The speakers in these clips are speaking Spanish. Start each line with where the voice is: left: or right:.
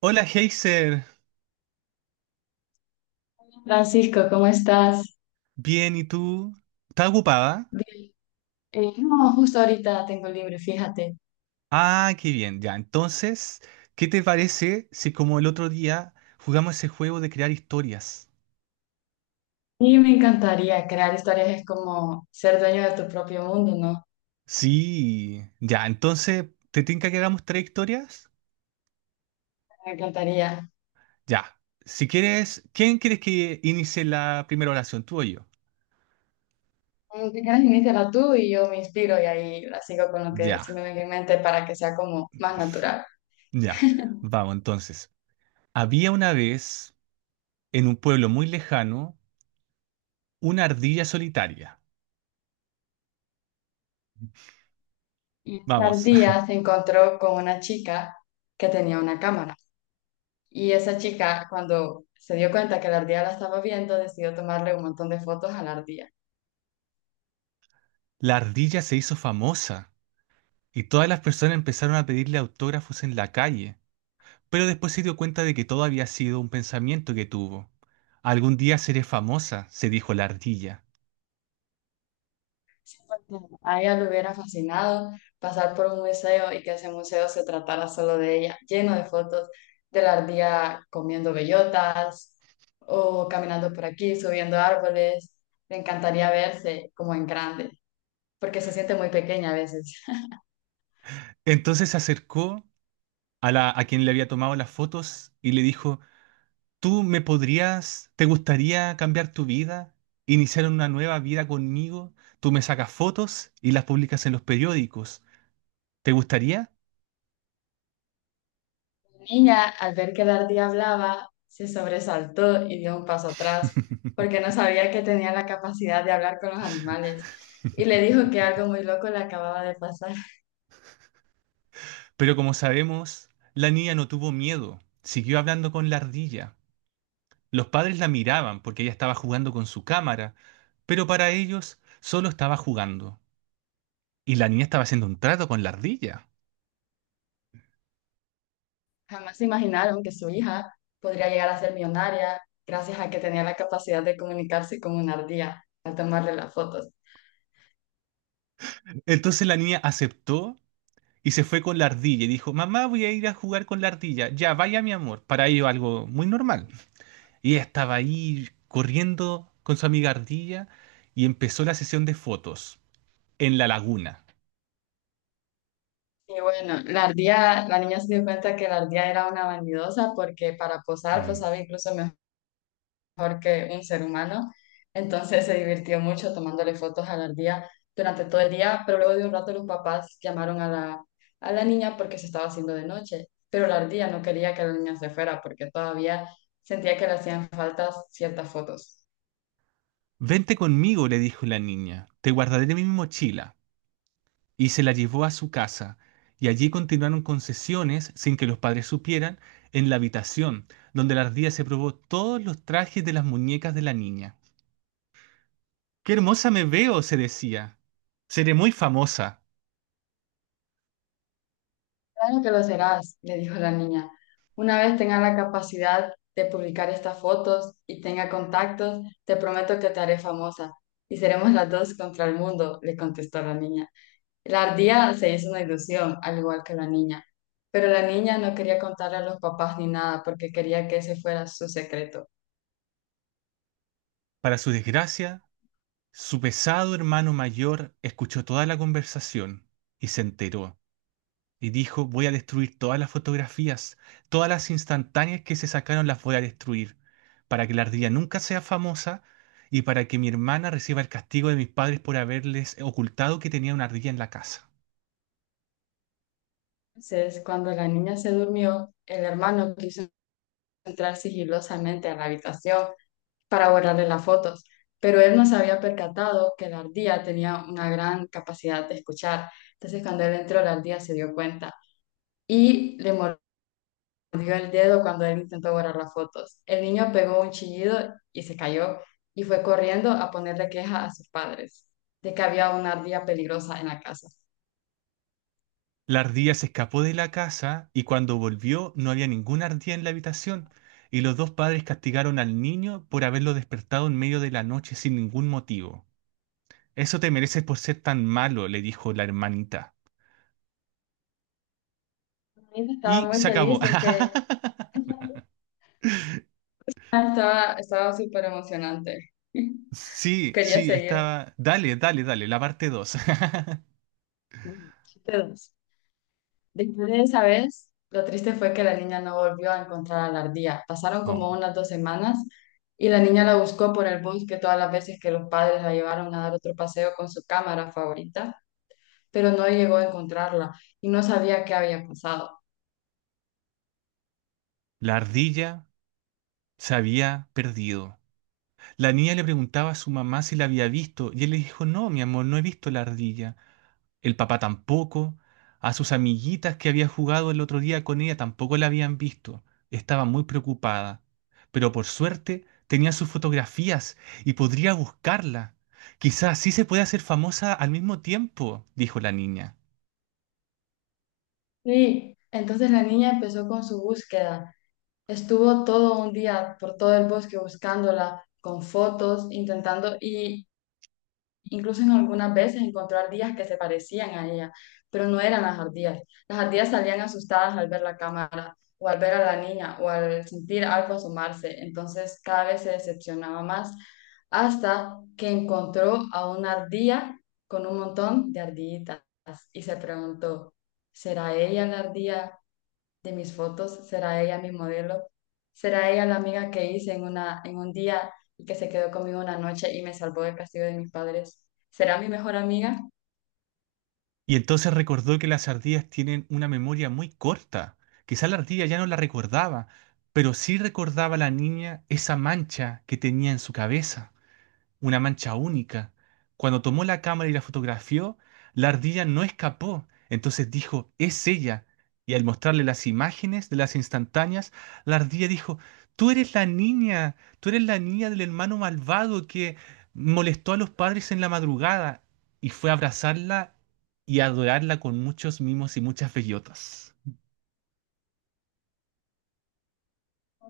right: Hola, Heiser.
left: Francisco, ¿cómo estás?
right: Bien, ¿y tú? ¿Estás ocupada?
left: Bien. No, justo ahorita tengo libre, fíjate.
right: Ah, qué bien, ya. Entonces, ¿qué te parece si como el otro día jugamos ese juego de crear historias?
left: Y me encantaría crear historias, es como ser dueño de tu propio mundo, ¿no?
right: Sí, ya. Entonces, ¿te tinca que hagamos tres historias?
left: Me encantaría.
right: Ya. Si quieres, ¿quién quieres que inicie la primera oración, tú o yo?
left: Si quieres, iníciala tú y yo me inspiro y ahí la sigo con lo que
right: Ya,
left: se me venga en mente para que sea como más natural.
right: ya. Vamos, entonces. Había una vez, en un pueblo muy lejano, una ardilla solitaria.
left: Y
right: Vamos,
left: Sardía se encontró con una chica que tenía una cámara. Y esa chica, cuando se dio cuenta que la ardilla la estaba viendo, decidió tomarle un montón de fotos a la ardilla.
right: la ardilla se hizo famosa. Y todas las personas empezaron a pedirle autógrafos en la calle, pero después se dio cuenta de que todo había sido un pensamiento que tuvo. Algún día seré famosa, se dijo la ardilla.
left: A ella le hubiera fascinado pasar por un museo y que ese museo se tratara solo de ella, lleno de fotos de la ardilla comiendo bellotas o caminando por aquí, subiendo árboles. Le encantaría verse como en grande, porque se siente muy pequeña a veces.
right: Entonces se acercó a quien le había tomado las fotos y le dijo, ¿tú me podrías, te gustaría cambiar tu vida, iniciar una nueva vida conmigo? Tú me sacas fotos y las publicas en los periódicos. ¿Te gustaría?
left: La niña, al ver que la ardilla hablaba, se sobresaltó y dio un paso atrás, porque no sabía que tenía la capacidad de hablar con los animales. Y le dijo que algo muy loco le acababa de pasar.
right: Pero como sabemos, la niña no tuvo miedo, siguió hablando con la ardilla. Los padres la miraban porque ella estaba jugando con su cámara, pero para ellos solo estaba jugando. Y la niña estaba haciendo un trato con la ardilla.
left: Jamás se imaginaron que su hija podría llegar a ser millonaria gracias a que tenía la capacidad de comunicarse con una ardilla al tomarle las fotos.
right: Entonces la niña aceptó y se fue con la ardilla y dijo, mamá, voy a ir a jugar con la ardilla. Ya, vaya mi amor. Para ello algo muy normal. Y ella estaba ahí corriendo con su amiga ardilla y empezó la sesión de fotos en la laguna.
left: Y bueno, la ardilla, la niña se dio cuenta que la ardilla era una vanidosa porque para posar
right: Mm.
left: posaba incluso mejor. Mejor que un ser humano. Entonces se divirtió mucho tomándole fotos a la ardilla durante todo el día, pero luego de un rato los papás llamaron a la niña porque se estaba haciendo de noche, pero la ardilla no quería que la niña se fuera porque todavía sentía que le hacían falta ciertas fotos.
right: Vente conmigo, le dijo la niña. Te guardaré en mi mochila, y se la llevó a su casa. Y allí continuaron con sesiones, sin que los padres supieran, en la habitación, donde la ardilla se probó todos los trajes de las muñecas de la niña. ¡Qué hermosa me veo!, se decía. Seré muy famosa.
left: Claro que lo serás, le dijo la niña. Una vez tenga la capacidad de publicar estas fotos y tenga contactos, te prometo que te haré famosa y seremos las dos contra el mundo, le contestó la niña. La ardilla se hizo una ilusión, al igual que la niña, pero la niña no quería contarle a los papás ni nada porque quería que ese fuera su secreto.
right: Para su desgracia, su pesado hermano mayor escuchó toda la conversación y se enteró. Y dijo, voy a destruir todas las fotografías, todas las instantáneas que se sacaron las voy a destruir, para que la ardilla nunca sea famosa y para que mi hermana reciba el castigo de mis padres por haberles ocultado que tenía una ardilla en la casa.
left: Entonces, cuando la niña se durmió, el hermano quiso entrar sigilosamente a la habitación para borrarle las fotos, pero él no se había percatado que la ardilla tenía una gran capacidad de escuchar. Entonces, cuando él entró, la ardilla se dio cuenta y le dio el dedo cuando él intentó borrar las fotos. El niño pegó un chillido y se cayó y fue corriendo a ponerle queja a sus padres de que había una ardilla peligrosa en la casa.
right: La ardilla se escapó de la casa y cuando volvió no había ninguna ardilla en la habitación y los dos padres castigaron al niño por haberlo despertado en medio de la noche sin ningún motivo. Eso te mereces por ser tan malo, le dijo la hermanita.
left: Anita estaba
right: Y
left: muy
right: se acabó.
left: feliz de que estaba súper emocionante.
right: Sí,
left: Quería
right: sí,
left: seguir.
right: estaba. Dale, dale, dale, la parte 2.
left: Entonces, Después de esa vez, lo triste fue que la niña no volvió a encontrar a la ardilla. Pasaron
right: Oh.
left: como unas dos semanas y la niña la buscó por el bosque todas las veces que los padres la llevaron a dar otro paseo con su cámara favorita, pero no llegó a encontrarla y no sabía qué había pasado.
right: La ardilla se había perdido. La niña le preguntaba a su mamá si la había visto y él le dijo, no, mi amor, no he visto la ardilla. El papá tampoco. A sus amiguitas que había jugado el otro día con ella tampoco la habían visto. Estaba muy preocupada. Pero por suerte tenía sus fotografías y podría buscarla. Quizás sí se puede hacer famosa al mismo tiempo, dijo la niña.
left: Y entonces la niña empezó con su búsqueda. Estuvo todo un día por todo el bosque buscándola, con fotos, intentando. Y incluso en algunas veces encontró ardillas que se parecían a ella, pero no eran las ardillas. Las ardillas salían asustadas al ver la cámara, o al ver a la niña, o al sentir algo asomarse. Entonces cada vez se decepcionaba más, hasta que encontró a una ardilla con un montón de ardillitas y se preguntó, ¿será ella la ardilla de mis fotos, será ella mi modelo, será ella la amiga que hice en un día y que se quedó conmigo una noche y me salvó del castigo de mis padres, será mi mejor amiga?
right: Y entonces recordó que las ardillas tienen una memoria muy corta. Quizá la ardilla ya no la recordaba, pero sí recordaba la niña esa mancha que tenía en su cabeza, una mancha única. Cuando tomó la cámara y la fotografió, la ardilla no escapó. Entonces dijo, es ella. Y al mostrarle las imágenes de las instantáneas, la ardilla dijo, tú eres la niña, tú eres la niña del hermano malvado que molestó a los padres en la madrugada. Y fue a abrazarla y a adorarla con muchos mimos y muchas bellotas.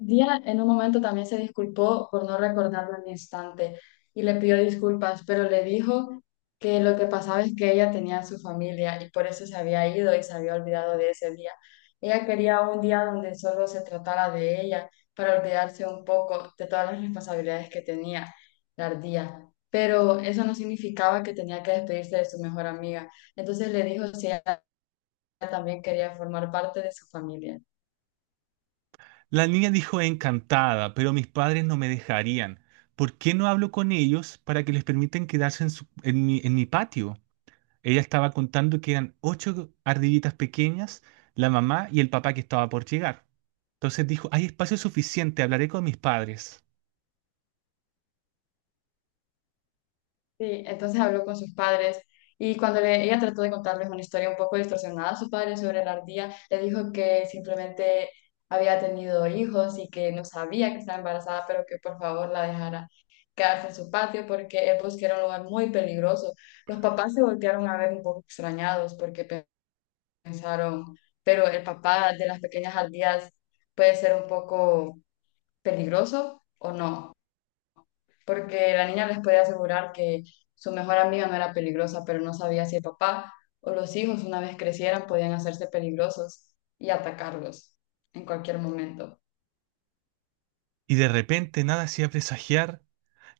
left: Día en un momento también se disculpó por no recordarlo al instante y le pidió disculpas, pero le dijo que lo que pasaba es que ella tenía a su familia y por eso se había ido y se había olvidado de ese día. Ella quería un día donde solo se tratara de ella para olvidarse un poco de todas las responsabilidades que tenía la ardía. Pero eso no significaba que tenía que despedirse de su mejor amiga. Entonces le dijo si ella también quería formar parte de su familia.
right: La niña dijo encantada, pero mis padres no me dejarían. ¿Por qué no hablo con ellos para que les permitan quedarse en, en en mi patio? Ella estaba contando que eran ocho ardillitas pequeñas, la mamá y el papá que estaba por llegar. Entonces dijo, hay espacio suficiente, hablaré con mis padres.
left: Sí, entonces habló con sus padres y cuando ella trató de contarles una historia un poco distorsionada a sus padres sobre la ardilla, le dijo que simplemente había tenido hijos y que no sabía que estaba embarazada, pero que por favor la dejara quedarse en su patio porque el bosque era un lugar muy peligroso. Los papás se voltearon a ver un poco extrañados porque pensaron, pero el papá de las pequeñas ardillas puede ser un poco peligroso o no, porque la niña les puede asegurar que su mejor amiga no era peligrosa, pero no sabía si el papá o los hijos una vez crecieran podían hacerse peligrosos y atacarlos en cualquier momento.
right: Y de repente nada hacía presagiar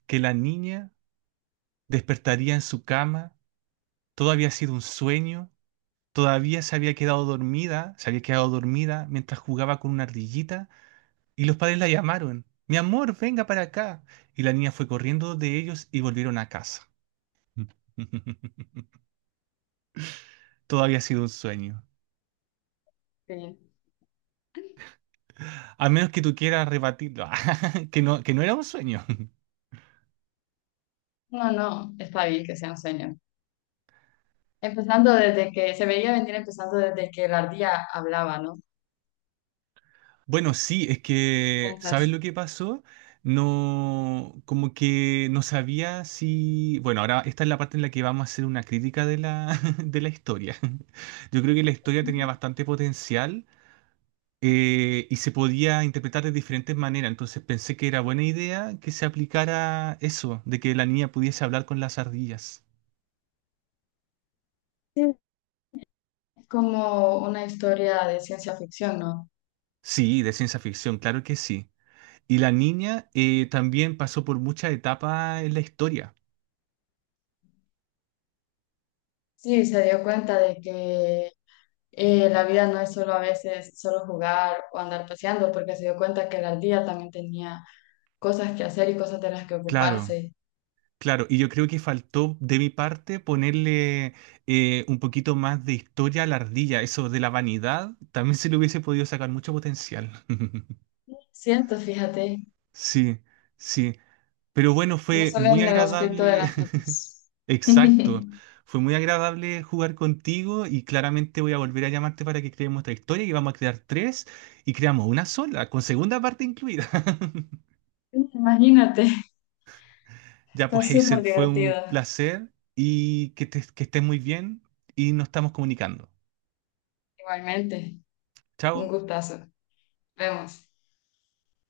right: que la niña despertaría en su cama. Todo había sido un sueño. Todavía se había quedado dormida mientras jugaba con una ardillita. Y los padres la llamaron. Mi amor, venga para acá. Y la niña fue corriendo de ellos y volvieron a casa. Todo había sido un sueño.
left: Sí.
right: A menos que tú quieras rebatirlo, que no era un sueño.
left: No, no, está bien que sea un sueño. Empezando desde que se veía venir, empezando desde que la ardilla hablaba, ¿no?
right: Bueno, sí, es que, ¿sabes
left: ¿Piensas?
right: lo que pasó? No, como que no sabía si... Bueno, ahora esta es la parte en la que vamos a hacer una crítica de de la historia. Yo creo que la historia tenía bastante potencial, y se podía interpretar de diferentes maneras. Entonces pensé que era buena idea que se aplicara eso, de que la niña pudiese hablar con las ardillas.
left: Sí. Es como una historia de ciencia ficción, ¿no?
right: Sí, de ciencia ficción, claro que sí. Y la niña también pasó por muchas etapas en la historia.
left: Sí, se dio cuenta de que la vida no es solo a veces solo jugar o andar paseando, porque se dio cuenta que el día también tenía cosas que hacer y cosas de las que
right: Claro,
left: ocuparse.
right: claro. Y yo creo que faltó de mi parte ponerle un poquito más de historia a la ardilla. Eso de la vanidad, también se le hubiese podido sacar mucho potencial.
left: Siento, fíjate,
right: Sí, sí. Pero bueno,
left: no
right: fue
left: solo
right: muy
left: en el aspecto de
right: agradable.
left: las fotos.
right: Exacto. Fue muy agradable jugar contigo y claramente voy a volver a llamarte para que creemos otra historia y vamos a crear tres y creamos una sola, con segunda parte incluida.
left: Imagínate,
right: Ya
left: fue
right: pues, Heiser,
left: súper
right: fue un
left: divertido.
right: placer y que, que estés muy bien y nos estamos comunicando.
left: Igualmente, un
right: Chao.
left: gustazo. Vemos.